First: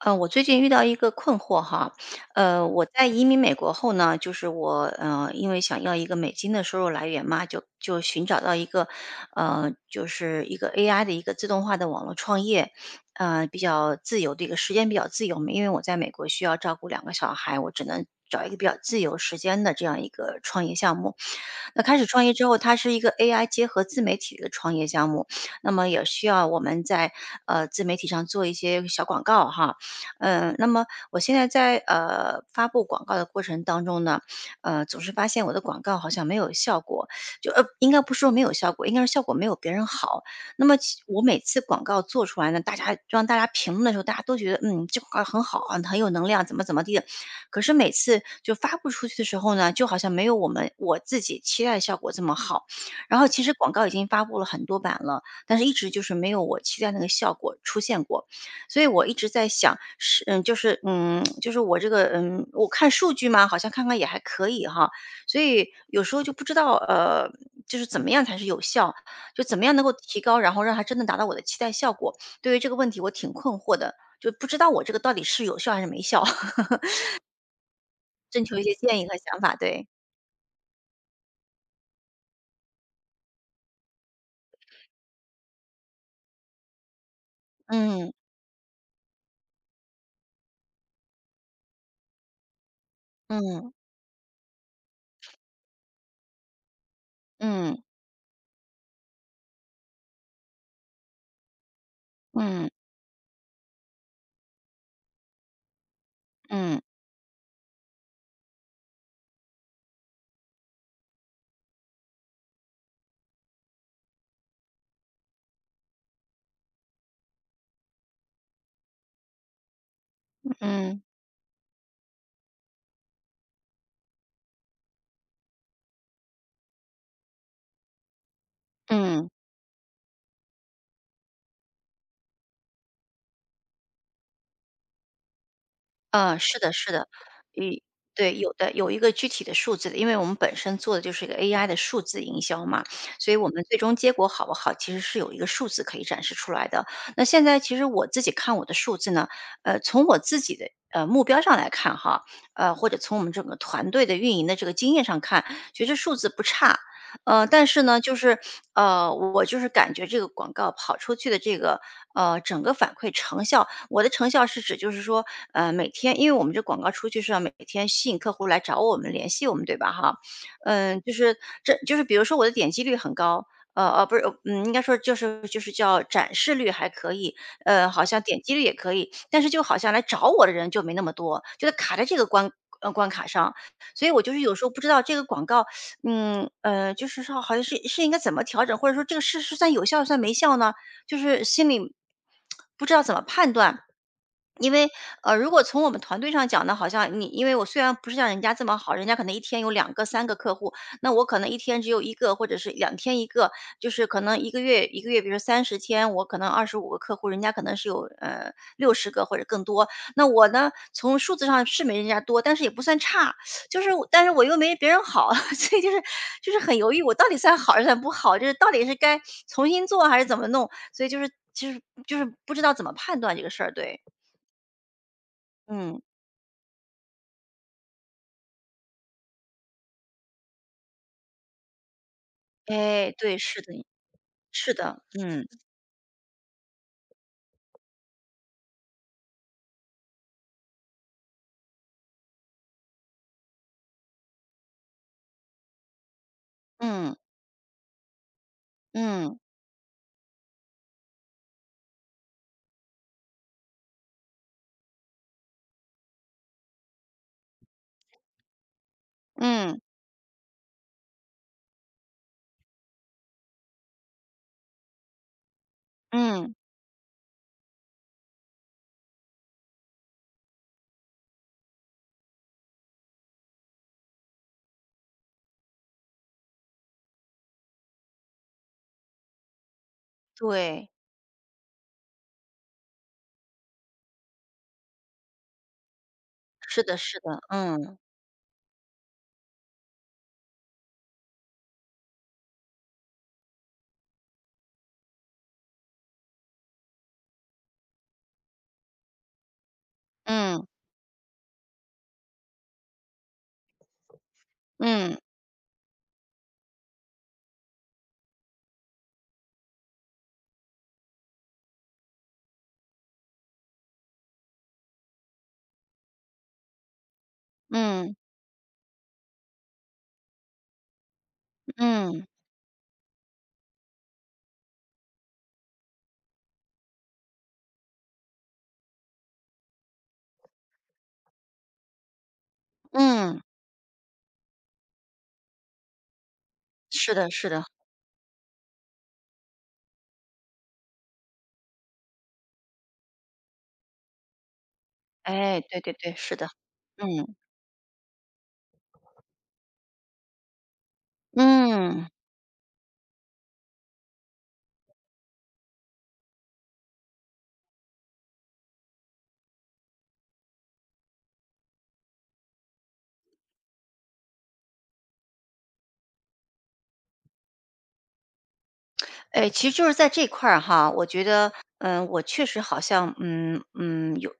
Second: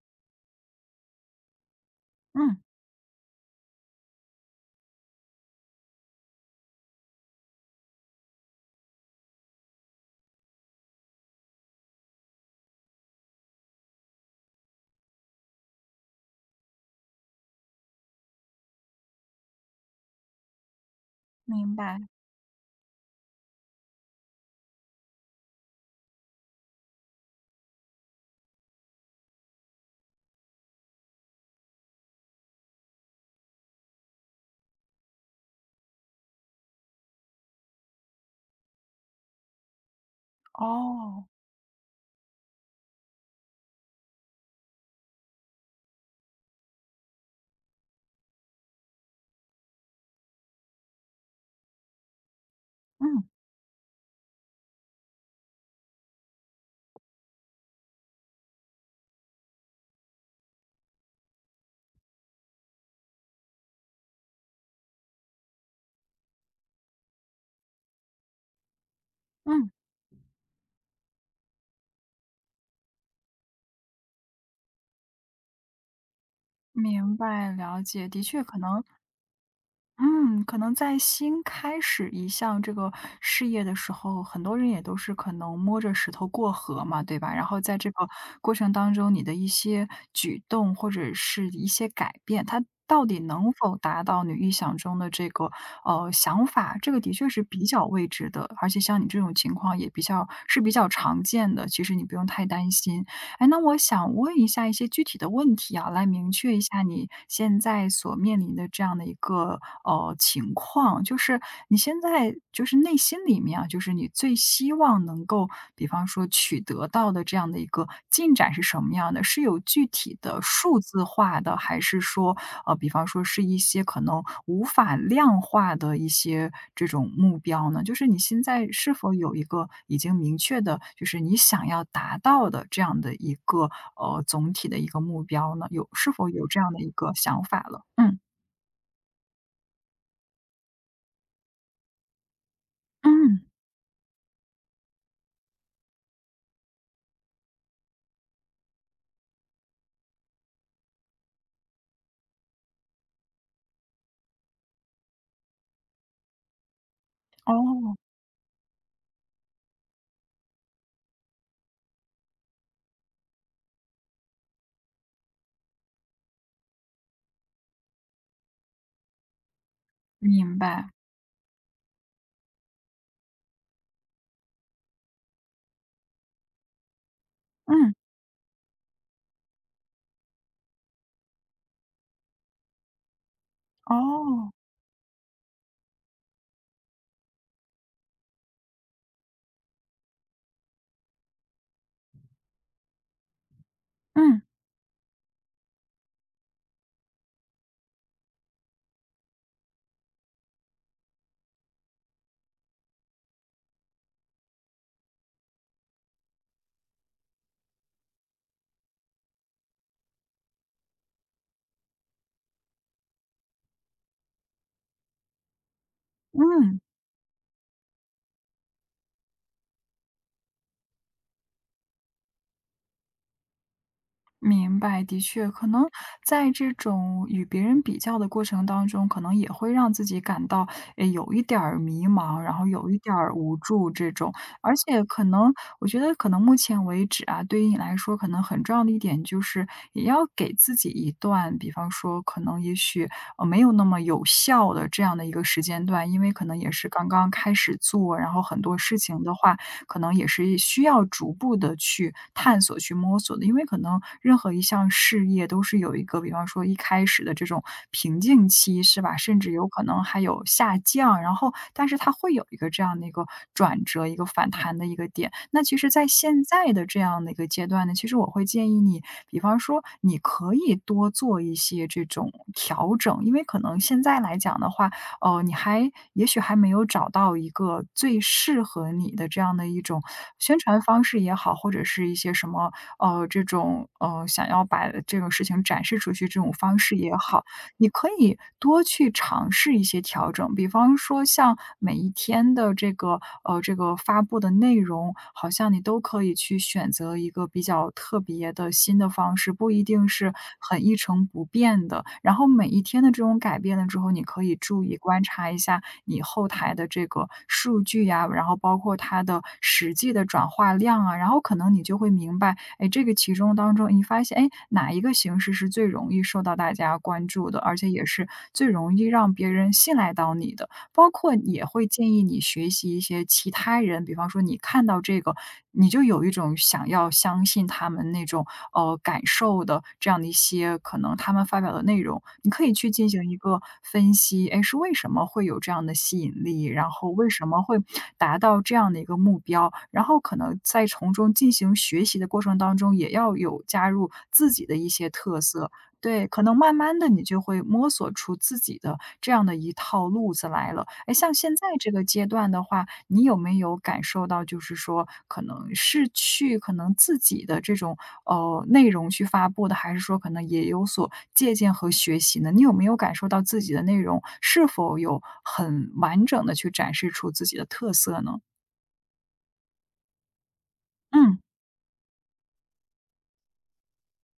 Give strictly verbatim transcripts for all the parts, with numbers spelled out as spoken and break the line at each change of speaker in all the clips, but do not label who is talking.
呃，我最近遇到一个困惑哈。
嗯，
呃，我在移民美国后呢，就是我呃，因为想要一个美金的收入来源嘛，就就寻找到一个，呃，就是一个 A I 的一个自动化的网络创业，呃，比较自由的一个时间比较自由嘛，因为我在美国需要照顾两个小孩，我只能找一个比较自由时间的这样一个创业项目。
明
那开
白。
始创业之后，它是一个 A I 结合自媒体的创业项目，那么也需要我们在呃自媒体上做一些小广告哈。嗯、那么我现在在呃发布广告的过程当中呢，呃总是发现我的广告好像没有效果。就呃应该不是说没有效果，应该是效果没有别人好。那么其我
哦，
每次广告做出来呢，大家让大家评论的时候，大家都觉得嗯这广告很好啊，很有能量，怎么怎么地的。可是每次就发布出去的时候呢，就好像没有我们我自己期待的效果这么好。然
嗯
后其实广告已经发布了很多版了，但是一直就是没有我期待那个效果出现过。所以我一直在想，是嗯，就是嗯，就是我这个嗯，我看数据嘛，好像看看也还可以哈。所以有时候就不知道呃，就是怎么样才是有效，就怎么
嗯，
样能够提高，然后让它真的达到我的期待效果。对于这个问题，我挺困惑的，就不知道我这个到底是有效还是没效。
明白，了解。的
征
确，可
求一些
能，
建议和想法，对。
嗯，可能在新开始一项这个事业的时候，很多人也都是可能摸着石头过河嘛，对吧？然后在这个
嗯，
过程当中，你的一些举动或者是一些改变，它到底能
嗯，
否达到你预想中的这个呃想法，这个的确是比
嗯，
较未知的。而且像你这种情况也比较是比较常见的，其实你不用太
嗯，
担心。哎，那我想问一下一些具体的问题啊，来明确一
嗯，
下你现在所面临的这样的一个呃情况，就是你现在就是内心里面啊，就是你最希望能够，比方说取得到的这样的一个进展是什么样的？是有具体的数数
嗯，
字化的，还是说，呃，比方说是一些可能无法量化的一些这种目标呢？就是你现在是否
嗯，
有一个已经明确的，就是你想要达到的这样的一个呃总体的一个目标呢？有是否
呃，
有
是
这
的
样的
是
一
的。
个想法
嗯，
了？嗯
对，有的有一个具体的数字的，因为我们本身做的就是一个 A I 的数字营销嘛，所以
嗯，
我们最终结果好不好，其实是有一个数字可以展示出来的。那现在其实我自己看我的数字呢，呃，从我自己的，呃，目标上来看哈，呃，或者从我们整个团队的运营的这个经验上看，其实数字不差。呃，但是
哦，
呢，就是呃，我就是感觉这个广告跑出去的这个呃，整个反馈成效，我的成效是指就是说，呃，每天，因为我们这广告出去是要每天吸引客户来找我们联系我们，对吧？哈。
明白，
嗯，就是这就是比如说我的点击率很高。呃呃，不是，嗯，应该说就是就是叫展示率还可以，呃，
嗯，
好像点击率也可以，但是就好像来找我的人就没那么多，就是卡在这个关呃关卡上。所以我就是
哦，
有时候不知道这个广告嗯，呃，就是说好像是是应该怎么调整，或者说这个事是算有效算没效呢？就是心里不知道怎么判断。
嗯
因为，呃，如果从我们团队上讲呢，好像你因为我虽然不是像人家这么好，人家可能一天有两个、三个客户，那我可能一天只有一个或者是两天一个，就是可能一个月一个月，比如说三十天，我可能二十五个客户，人家可能是有，呃六十个或者更多。那我呢，从数字上是没人家多，但是也不算差。就是我但是我又没别人好，所以就是就是很
嗯。
犹豫，我到底算好还是算不好，就是到底是该重新做还是怎么弄，所以就是就是就是不知道怎么判断这个事儿，对。
明白，的确，可能
嗯，
在这种与别人比较的过程当中，可能也会让自己感到，诶，有一点儿迷茫，然后有一
哎，
点儿
对，
无
是的，
助这种。
是
而
的。
且可
嗯
能，我觉得可能目前为止啊，对于你来说，可能很重要的一点就是，也要给自己一段，比方说，可能也许呃没有那么有效的这样的一个时间段，因为可能也 是刚
嗯，
刚开始做，然后很多事情的
嗯，
话，可能也是需要逐步的去探索、去摸索的。因为可能任何一项事业都是有一个，比方说一开始的这种瓶颈期，是吧？甚至有
嗯，
可能还有下降，然后但是它会有一个这样的一个转折、一个反弹的一个点。那其实在现
嗯，
在的这样的一个阶段呢，其实我会建议你，比方说你可以多做一些这种调整，因为可能现在来讲的话，呃，你还也许还没有找到一个最适合你的这样的一种宣传
对，
方式也好，或者是一些什么，呃，这种，呃，想要把这个事情展示出去这种方
是的，
式也
是的。
好。你
嗯，
可以多去尝试一些调整，比方说像每一天的这个呃这个发布的内容，好像你都可以去选择一个比较特别的新的方式，不一定是
嗯，
很一成不变的。然后每一天的这种改变了之后，你可以注意
嗯，
观察一下你后台的这个数据呀、然后包括它的实际的转化量啊，然后可能你就会明白哎，这个其中当中，你发现，哎，哪一个形式是最容易受到大家关注的，而且也
嗯，
是最容易让别人信赖到你的？包括也会建议
嗯，
你学习一些其他人，比方说你看到这个，你就有一种想要相信他们那种呃感受的这样的一些可能他们发表的内容，你可以去进行一
嗯，
个分析，哎，是为什么会有这样的吸引力，然后
是
为
的，
什
是的。
么会达到这样的一个目标，然后可能在从中进行学习的过程当中，也要有加入自己的一些特
哎，
色，
对对对，
对，
是
可
的。
能慢慢的你
嗯，
就会摸索出自己的这样的一套路子来了。哎，像现在这个
嗯。
阶段的话，你有没有感受到就是说可能是去可能自己的这种，呃，内容去发布的，还是说可能也有所借鉴和学习呢？你有没有感受到自己的内容是否有很完整的去展示出自己的特色呢？
哎，其实就是在这块儿哈，我觉
嗯，
得，嗯，我确实好像，嗯嗯，有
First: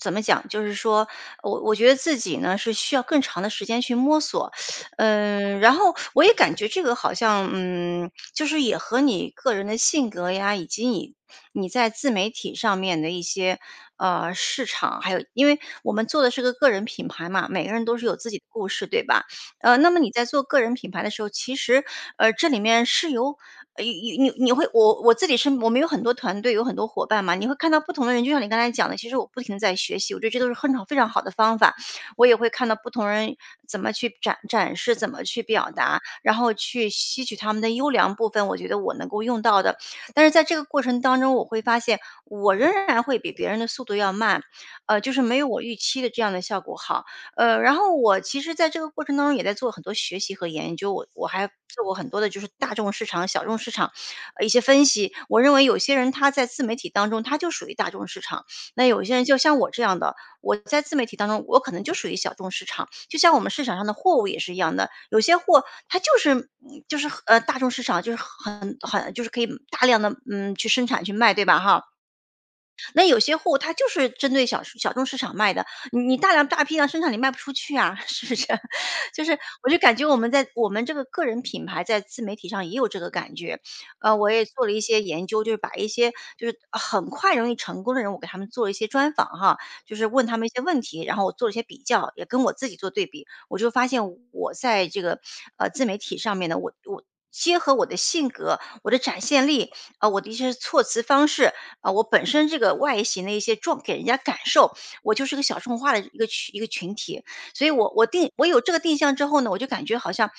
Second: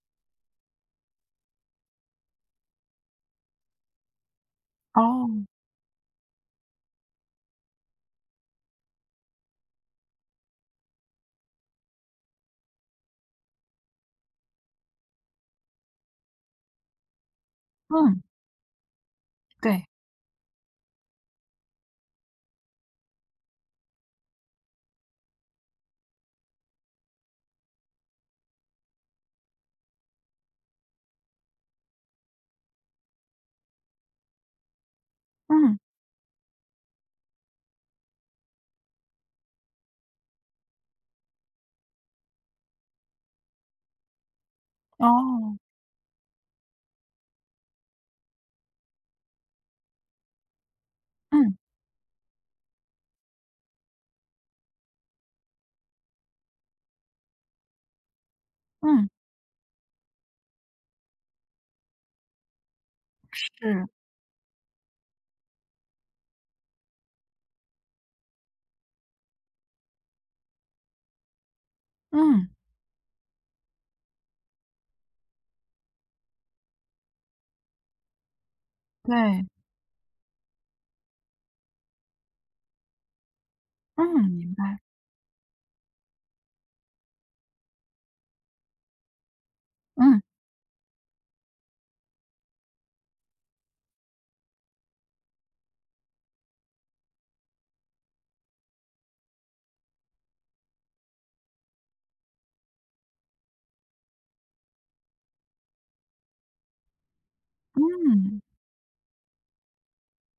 怎么讲，就是说我我觉得自己呢是需要更长的时间去摸索。
哦，
嗯，然后我也感觉这个好像，嗯，就是也和你个人的性格呀，以及你你在自媒体上面的一些呃市场，还有因为我们做的是个个人品牌嘛，每个人都是有
嗯，
自己的故事，对吧？呃，
对，
那么你在做个人品牌的时候，其实呃这里面是有呃，你你你会我我自己是，我们有很多团队，有很多伙伴嘛，你会看到不同的人，就像你刚才讲的，其实我不停地在学习，我觉得这都是很好非常好的方法。我也会看到不同人怎么去展展示，怎么去表
嗯，
达，然后去吸取他们的优良部分，我觉得我能够用到的。但是在这个过程当中，我会发现我仍然会比别人的速度要慢，呃，就是没有
哦，
我预期的这样的效果好。呃，然后我其实在这个过程当中也在做很多学习和研究，我我还
嗯，
做过很多的就是大众市场、小众市场，呃，一些分析。我认为有些人他在自媒体当中他就属于大众市场，那有
嗯，
些人就像我这样的，我在自媒体当中我可能就属于小众市场。就像我们市场上
是，
的货物也是一样的，有些货它就是嗯就是呃大众市场就是很很就是可以大量的嗯去生产去卖，对吧哈？
嗯，
那有些货它就是针对小小众市场卖的，你你大量大批量生产你卖不出去啊，是不是？就是
对。
我就感觉我们在我们这个个人品牌在自媒体上也有这个感觉。呃，
嗯，
我也
明
做了一
白。
些研究，就是把一些就是很快容易成功的人，我给他们做了一些专访哈，就是
嗯，
问他们一些问题，然后我做了一些比较，也跟我自己做对比，我就发现我在这个呃自媒体上面呢，我我结合我的性格、我的展现力，呃，我的一些措辞方式，啊，我本身这个外形的一些状给人家感受，我就是个小众化的一个群一个群体，所以我我定
嗯，
我有这个定向之后呢，我就感觉好像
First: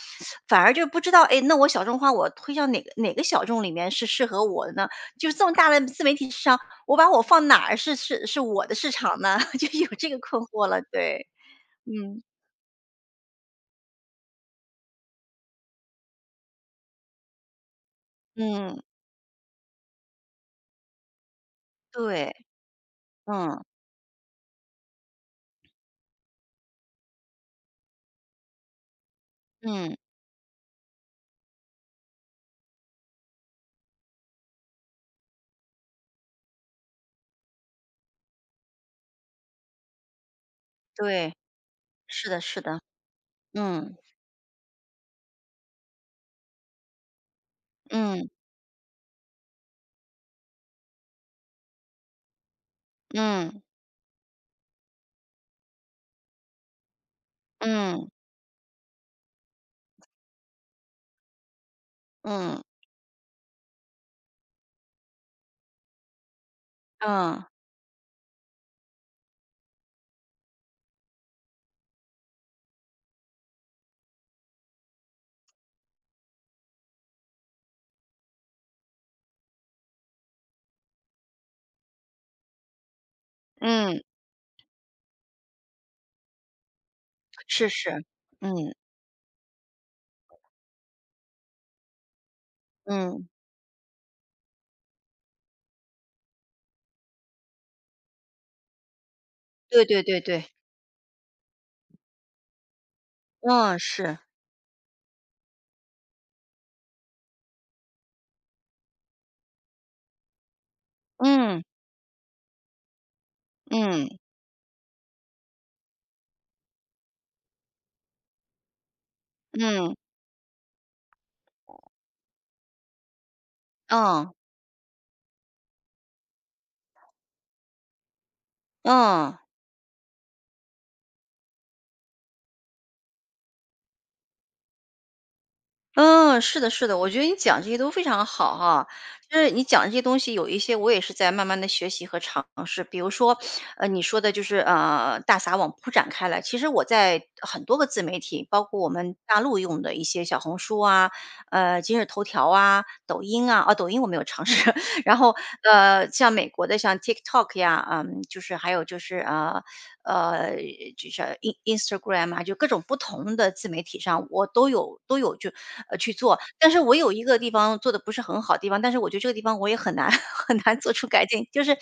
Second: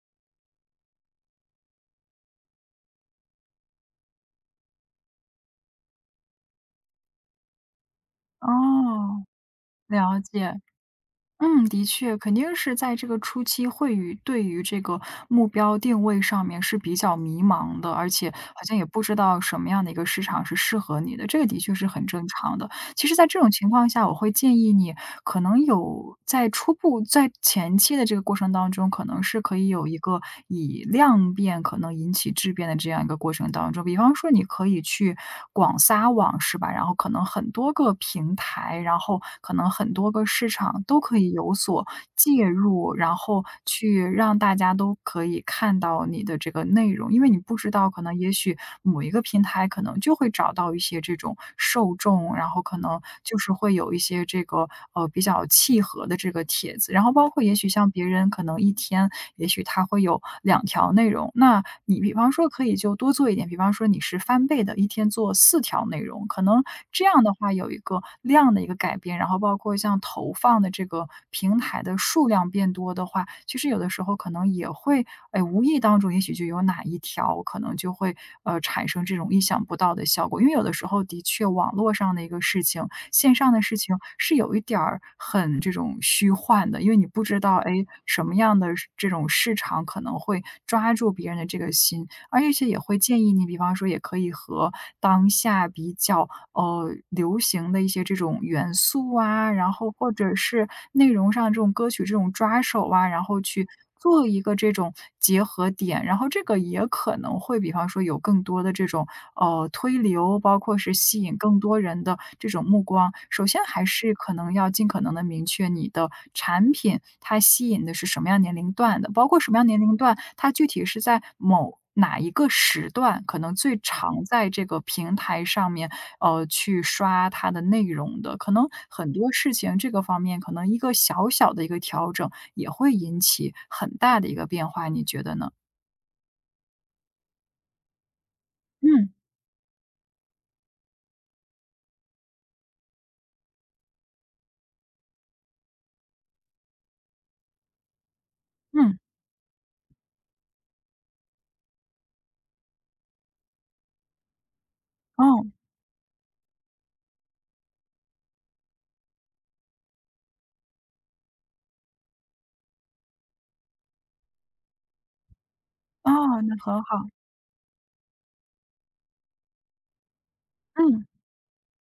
反而就不知道，哎，那我小众化我推向哪个哪个小众里面是适合我的呢？就是这么大的自媒体市场，我把我放哪儿是是是我的市场
哦，
呢？就有这个
了
困
解。
惑了，对。
嗯，的确，
嗯
肯定是在这个初期会与对于这个目标定位上面是比较迷茫的，而且好像
嗯，
也不知道什么样的一个市场是适合你的，这个的确是很正
对。
常的。其实在这种
嗯
情况下，我会建议你可能有在初步在前期的这个过程当中，可能是可以有
嗯，
一个以量变可能引起质变的这样一个过程当中。比方说你可以去广撒网，是吧？然后可能很多个平台，然后可能很多个市场都可以
对，
有所
是的，
介
是的。
入，然后
嗯
去让大家都可以看到你的这个内容。因为你不知道，可能
嗯
也许某一个平台可能就会找到一些这种受众，然后可能就是
嗯
会有一些这个呃比较契合的这个帖子，然后包括也许像别
嗯
人可能一天，也许他会有两条内容，那你比方说
嗯
可以就多做一点，比方说你是翻倍的，一天做四条内容，可能这样。这样的
嗯
话有一个量的一个改变，然后包括像投放的这个平台的数量变多的话，其实有的时候可能也会，哎，无意当中也许就有哪一条可能就会，呃，产生这种意想不到的效果。因为有的时候的确网络上的一个事情，线上的事情
嗯。
是有一点儿很这种虚幻的，因为你不知道，
是
哎，
是。
什么样
嗯
的是这种市场可能会抓住别人的这个心，而且也会建
嗯，
议你，比方说也可以和当下比较呃，流行的一些这种元素啊，然
对
后
对
或
对
者
对。
是内容上这种歌曲这种抓手啊，然后去
嗯，是。
做一个这种结合点。然后这个也可能会比方说有更多的这种，呃，推流，包括是吸引更
嗯
多人的这种目光。首先还是
嗯
可能要尽可能的明确你的产品，它吸引的是什么样年龄段的，包括什么样年
嗯
龄段，它具体是在某哪一个时段，可能最常
嗯
在这个平台上面呃，去刷它的内容的。可能很多
嗯。
事情这个方面，可能一个小小的一个调整，也会引起很大的一个变化，你觉得呢？
嗯，是的，是的，我觉得你讲这些都非常好哈。
嗯，
就是你讲这些东西，有一些我也是在慢慢的学习和尝试。比如说，呃，你说的就是呃大撒网铺展开来。其实我在很多个自媒体，包括我
嗯，
们大陆用的一些小红书啊、呃今日头条啊、抖音啊，啊抖音我没有尝试。然后
哦，
呃，像美国的像 TikTok 呀，嗯，就是还有就是呃呃，就像 In Instagram 啊，就各种不同的自媒体上，我都有都有就呃，
哦，
去做。
那
但是
很
我
好。
有一个地方做的不是很好的地方，但是我觉得这个地方我也很难 很难做
嗯，
出改进。就是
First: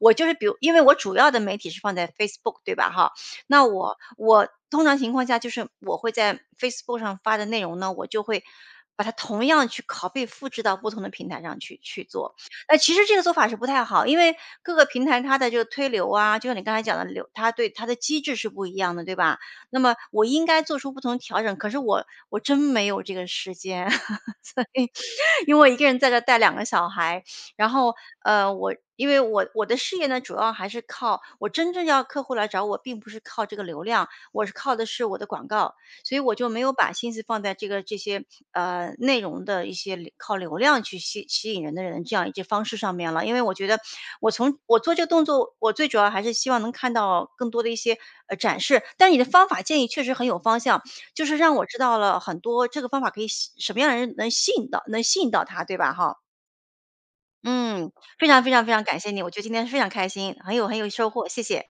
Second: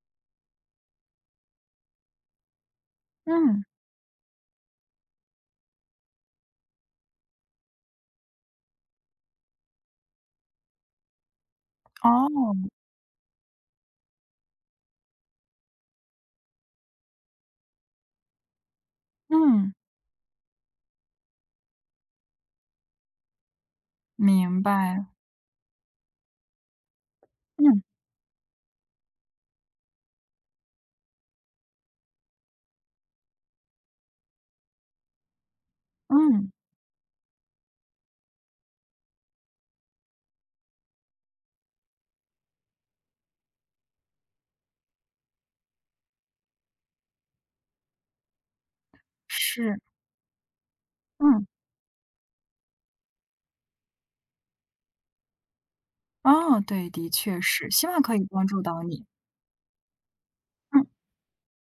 我就是比如因为我主要的媒体是放在 Facebook 对吧哈，那
嗯，
我我通常情况下就是我会在 Facebook 上发的内容呢，我就会把它同样去拷贝复制到不同的平台上去去
哦，
做。呃，其实这个做法是不太好，因为各个平台它的这个推流啊，就像你刚才讲的流，它对它的机制是不一样的，对吧？
嗯，
那么我应该做出不同调整，可是我我真没有这个时间，
明
所以
白。
因为我一个人在这带两个小孩。然
嗯，
后呃，我因为我我的事业呢，主要还是靠我真正要客户来找我，并不是靠这个流量，我是靠的是我的广告，所以我就
嗯，
没有把心思放在这个这些呃内容的一些流靠流量去吸吸引人的人这样一些方式上面了。因为我觉得我从我做这个动作，我最主要还是希望能看到更多的一些呃展示。但你的方法
是，
建议确实很有方向，就是
嗯，
让我知道了很多这个方法可以吸什么样的人能吸引到，能吸引到他，对吧？哈。
哦，对，的确是，希
嗯，
望可以
非常
帮
非
助
常非
到
常感
你。
谢你，我觉得今天非常开心，很有很
嗯。
有收获，谢谢。